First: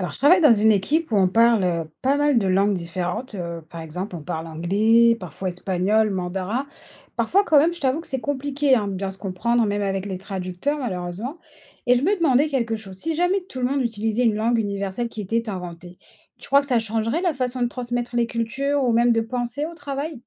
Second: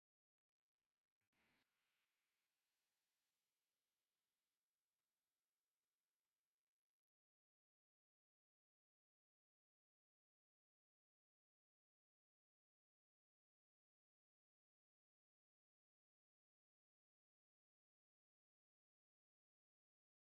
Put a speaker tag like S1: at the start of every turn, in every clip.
S1: Alors, je travaille dans une équipe où on parle pas mal de langues différentes. Par exemple, on parle anglais, parfois espagnol, mandarin. Parfois, quand même, je t'avoue que c'est compliqué hein, de bien se comprendre, même avec les traducteurs, malheureusement. Et je me demandais quelque chose. Si jamais tout le monde utilisait une langue universelle qui était inventée, tu crois que ça changerait la façon de transmettre les cultures ou même de penser au travail?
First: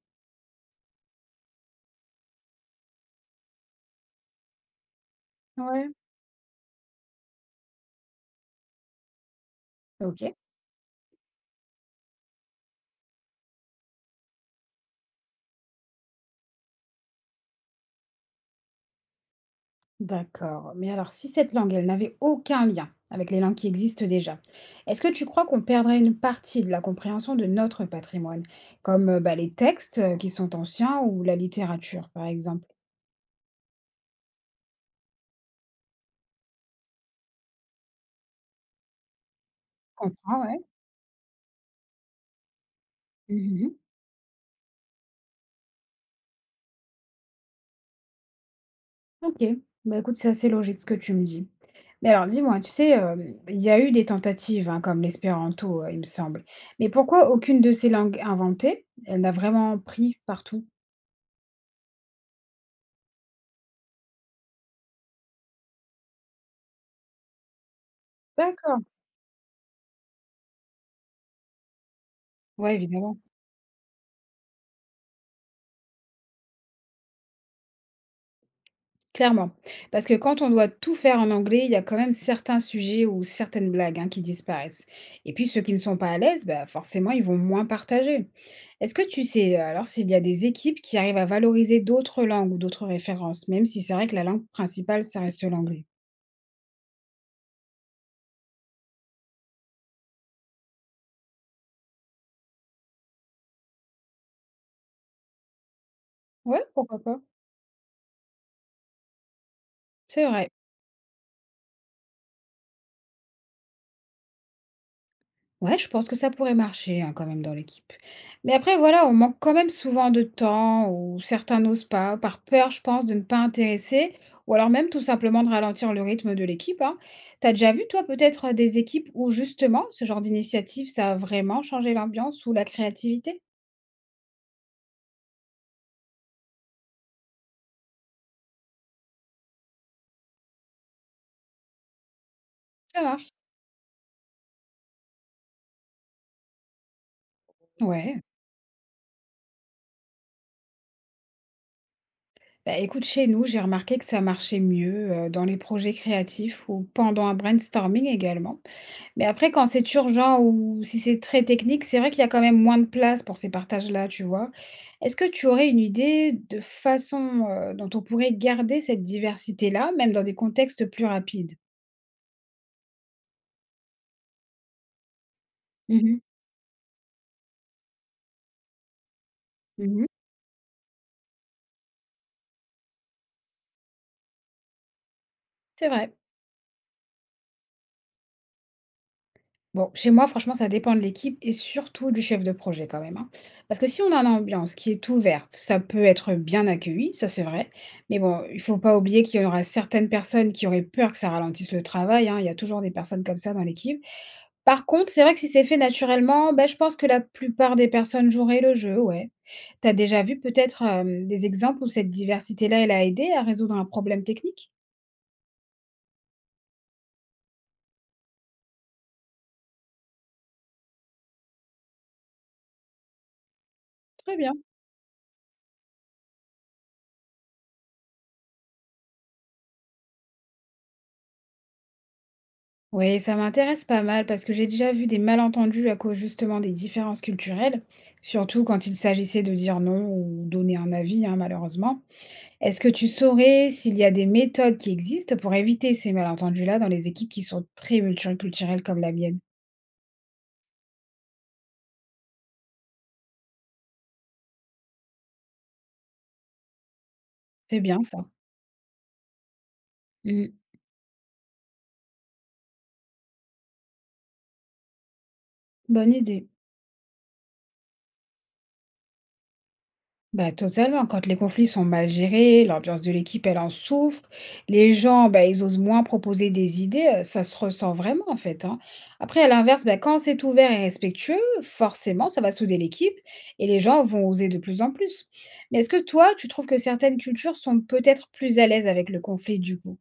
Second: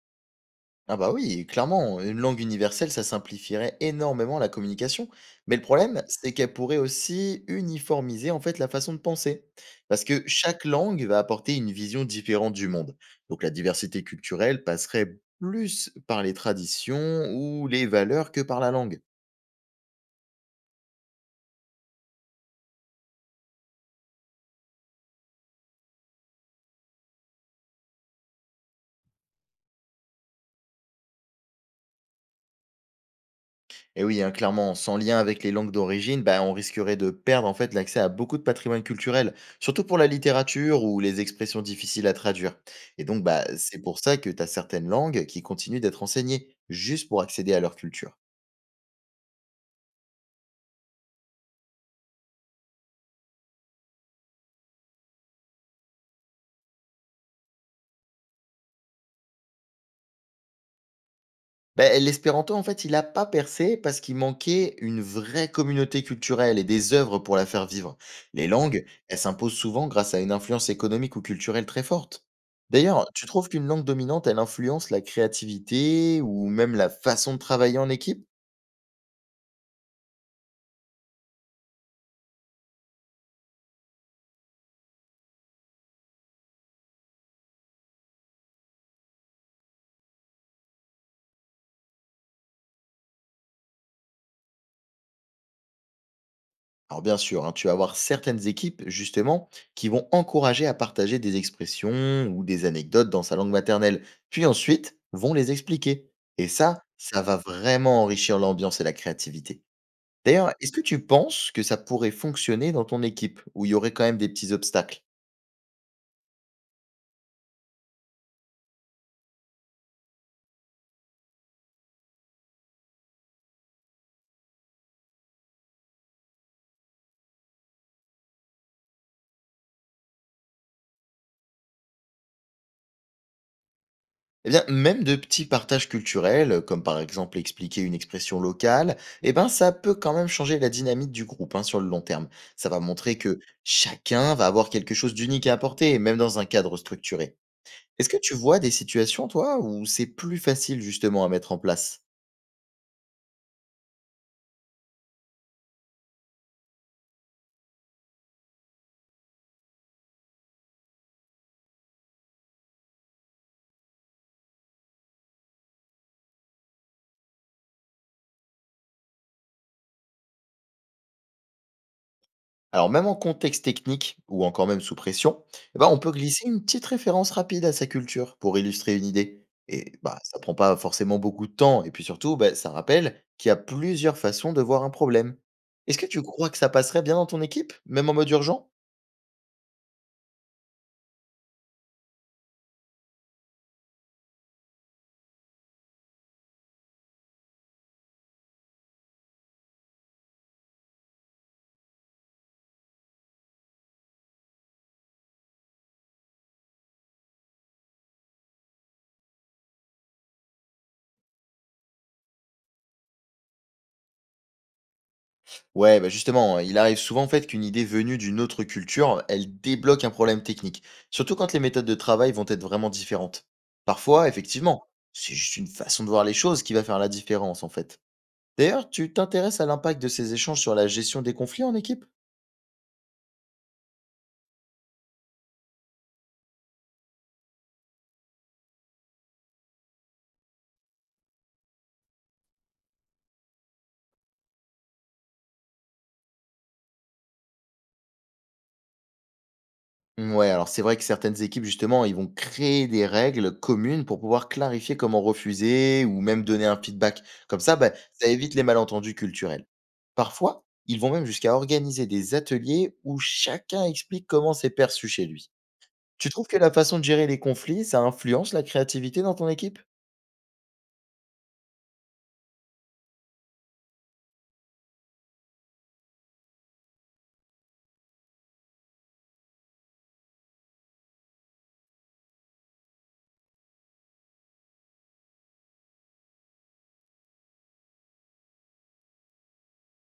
S2: Ah bah oui, clairement, une langue universelle, ça simplifierait énormément la communication. Mais le
S1: Ouais.
S2: problème, c'est qu'elle pourrait aussi uniformiser en fait la façon de penser. Parce
S1: Ok.
S2: que chaque langue va apporter une vision différente du monde. Donc la diversité culturelle passerait plus par les traditions ou les valeurs que par la langue.
S1: D'accord. Mais alors, si cette langue, elle n'avait aucun lien avec les langues qui existent déjà, est-ce que tu crois qu'on perdrait une partie de la compréhension de notre patrimoine, comme bah, les textes qui sont anciens ou la littérature, par exemple?
S2: Et oui, hein, clairement, sans lien avec les langues d'origine, bah, on risquerait de perdre en fait l'accès à beaucoup de patrimoine culturel, surtout
S1: Je
S2: pour la
S1: comprends, ouais.
S2: littérature ou les expressions difficiles à traduire. Et donc, bah, c'est
S1: Mhm.
S2: pour ça que tu as certaines langues qui continuent d'être enseignées, juste pour accéder à leur culture.
S1: Ok. Bah écoute, c'est assez logique ce que tu me dis. Mais alors, dis-moi, tu sais, il y a eu des tentatives, hein, comme l'espéranto, il me semble. Mais pourquoi aucune de ces langues inventées, elle n'a vraiment pris partout?
S2: Beh, l'espéranto, en fait, il a pas percé parce qu'il manquait une vraie communauté culturelle et des œuvres pour la faire vivre. Les
S1: D'accord.
S2: langues, elles s'imposent souvent grâce à une influence économique ou culturelle très forte.
S1: Ouais,
S2: D'ailleurs,
S1: évidemment.
S2: tu trouves qu'une langue dominante, elle influence la créativité ou même la façon de travailler en équipe?
S1: Clairement. Parce que quand on doit tout faire en anglais, il y a quand même certains sujets ou certaines blagues hein, qui disparaissent. Et puis ceux qui ne sont pas à l'aise, bah, forcément, ils vont moins partager. Est-ce que tu sais alors s'il y a des équipes qui arrivent à valoriser d'autres langues ou d'autres références, même si c'est vrai que la langue principale, ça reste l'anglais?
S2: Alors bien sûr, hein, tu vas avoir certaines équipes, justement, qui vont encourager à partager des expressions ou des anecdotes dans sa langue maternelle, puis ensuite vont les expliquer. Et
S1: Ouais,
S2: ça,
S1: pourquoi pas?
S2: ça va vraiment enrichir l'ambiance et la créativité.
S1: C'est vrai.
S2: D'ailleurs, est-ce que tu penses que ça pourrait fonctionner dans ton équipe, où il y aurait quand même des petits obstacles?
S1: Ouais, je pense que ça pourrait marcher, hein, quand même dans l'équipe. Mais après, voilà, on manque quand même souvent de temps ou certains n'osent pas, par peur, je pense, de ne pas intéresser, ou alors même tout simplement de ralentir le rythme de l'équipe, hein. T'as déjà vu, toi, peut-être des équipes où justement ce genre d'initiative, ça a vraiment changé l'ambiance ou la créativité?
S2: Eh bien, même de petits partages culturels, comme par exemple expliquer une expression locale, eh ben, ça peut quand même changer la dynamique du groupe, hein, sur le long terme. Ça va
S1: Ça
S2: montrer
S1: marche.
S2: que chacun va avoir quelque chose d'unique à apporter, même dans un cadre structuré. Est-ce que
S1: Ouais.
S2: tu vois des situations, toi, où c'est plus facile justement à mettre en place?
S1: Bah, écoute, chez nous, j'ai remarqué que ça marchait mieux dans les projets créatifs ou pendant un brainstorming également. Mais après, quand c'est urgent ou si c'est très technique, c'est vrai qu'il y a quand même moins de place pour ces partages-là, tu vois. Est-ce que tu aurais une idée de façon dont on pourrait garder cette diversité-là, même dans des contextes plus rapides?
S2: Alors même en contexte technique ou encore même sous pression, eh ben, on peut
S1: Mhm,
S2: glisser une petite référence rapide à sa culture pour illustrer une idée. Et
S1: mhm,
S2: bah, ça prend pas forcément beaucoup de temps. Et puis surtout, bah, ça rappelle qu'il y a plusieurs façons de voir un problème.
S1: c'est
S2: Est-ce que
S1: vrai.
S2: tu crois que ça passerait bien dans ton équipe, même en mode urgent?
S1: Bon, chez moi, franchement, ça dépend de l'équipe et surtout du chef de projet quand même, hein. Parce que si on a une ambiance qui est ouverte, ça peut être bien accueilli, ça c'est vrai. Mais bon, il faut pas oublier qu'il y aura certaines personnes qui auraient peur que ça ralentisse le travail, hein. Il y a toujours des personnes comme ça dans l'équipe. Par contre, c'est vrai que si c'est fait naturellement, ben, je pense que la plupart des personnes joueraient le jeu, ouais. T'as déjà vu peut-être, des exemples où cette diversité-là, elle a aidé à résoudre un problème technique?
S2: Ouais, bah justement, hein, il arrive souvent en fait qu'une idée venue d'une autre culture, elle débloque un problème technique. Surtout quand les méthodes de travail vont être vraiment différentes. Parfois,
S1: Très bien.
S2: effectivement, c'est juste une façon de voir les choses qui va faire la différence en fait. D'ailleurs, tu t'intéresses à l'impact de ces échanges sur la gestion des conflits en équipe?
S1: Oui, ça m'intéresse pas mal parce que j'ai déjà vu des malentendus à cause justement des différences culturelles, surtout quand il s'agissait de dire non ou donner un avis, hein, malheureusement. Est-ce que tu saurais s'il y a des méthodes qui existent pour éviter ces malentendus-là dans les équipes qui sont très multiculturelles comme la mienne?
S2: Ouais, alors c'est vrai que certaines équipes, justement, ils vont créer des règles communes pour pouvoir clarifier comment refuser ou même donner un feedback. Comme ça,
S1: C'est
S2: bah,
S1: bien ça.
S2: ça évite les malentendus culturels.
S1: Mm.
S2: Parfois, ils vont même jusqu'à organiser des ateliers où chacun explique comment c'est perçu chez lui.
S1: Bonne
S2: Tu trouves
S1: idée.
S2: que la façon de gérer les conflits, ça influence la créativité dans ton équipe?
S1: Bah, totalement. Quand les conflits sont mal gérés, l'ambiance de l'équipe, elle en souffre. Les gens, bah, ils osent moins proposer des idées. Ça se ressent vraiment, en fait, hein. Après, à l'inverse, bah, quand c'est ouvert et respectueux, forcément, ça va souder l'équipe et les gens vont oser de plus en plus. Mais est-ce que toi, tu trouves que certaines cultures sont peut-être plus à l'aise avec le conflit du coup?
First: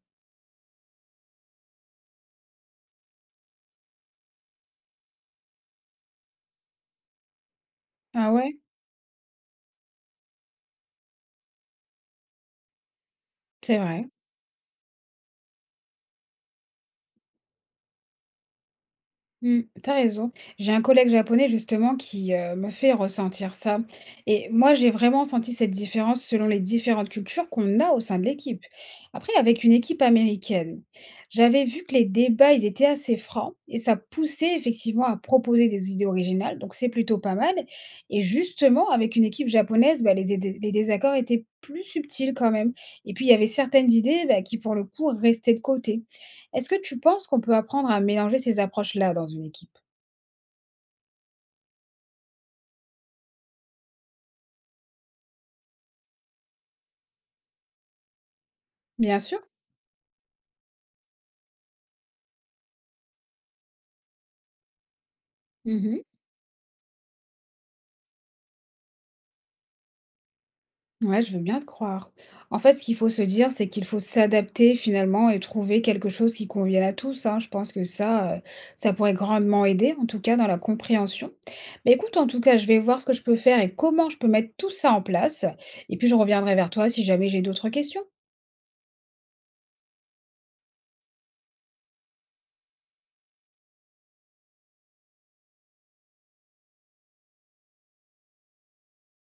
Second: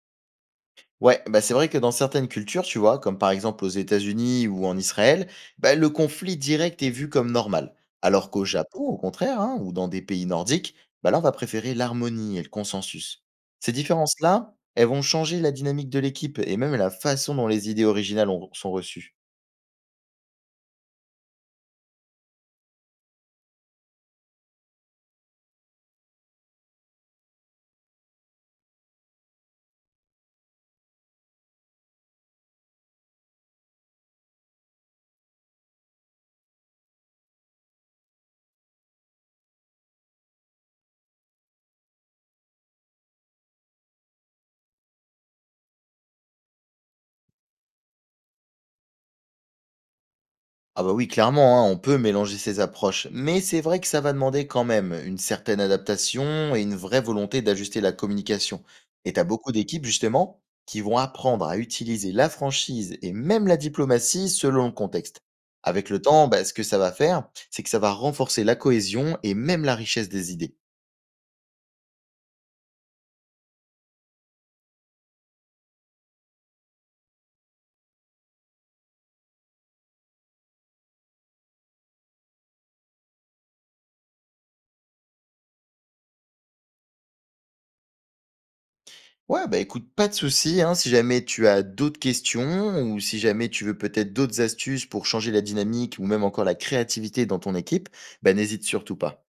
S2: Ouais, bah c'est vrai que dans certaines cultures, tu vois, comme par exemple aux États-Unis ou en Israël, bah le conflit direct est vu comme normal. Alors
S1: Ah
S2: qu'au
S1: ouais,
S2: Japon, au contraire, hein, ou dans des pays nordiques, bah là, on va préférer l'harmonie et le consensus. Ces
S1: c'est vrai.
S2: différences-là, elles vont changer la dynamique de l'équipe et même la façon dont les idées originales sont reçues.
S1: Mmh, tu raison. J'ai un collègue japonais justement qui, me fait ressentir ça et moi, j'ai vraiment senti cette différence selon les différentes cultures qu'on a au sein de l'équipe. Après, avec une équipe américaine, j'avais vu que les débats, ils étaient assez francs et ça poussait effectivement à proposer des idées originales, donc c'est plutôt pas mal et justement avec une équipe japonaise, bah, les désaccords étaient plus subtils quand même et puis il y avait certaines idées, bah, qui pour le coup restaient de côté. Est-ce que tu penses qu'on peut apprendre à mélanger ces approches-là dans une équipe?
S2: Ah bah oui, clairement, hein, on peut mélanger ces approches, mais c'est vrai que ça va demander quand même une certaine adaptation et une vraie volonté d'ajuster la communication. Et
S1: Bien
S2: t'as
S1: sûr.
S2: beaucoup d'équipes justement qui vont apprendre à utiliser la franchise et même la diplomatie selon le contexte. Avec le
S1: Mhm.
S2: temps, bah, ce que ça va faire, c'est que ça va renforcer la cohésion et même la richesse des idées.
S1: Ouais, je veux bien te croire. En fait, ce qu'il faut se dire, c'est qu'il faut s'adapter finalement et trouver quelque chose qui convienne à tous, hein. Je pense que ça, ça pourrait grandement aider, en tout cas dans la compréhension. Mais écoute, en tout cas, je vais voir ce que je peux faire et comment je peux mettre tout ça en place. Et puis, je reviendrai vers toi si jamais j'ai d'autres questions.
S2: Ouais, bah écoute, pas de souci, hein, si jamais tu as d'autres questions ou si jamais tu veux peut-être d'autres astuces pour changer la dynamique ou même encore la créativité dans ton équipe, bah n'hésite surtout pas.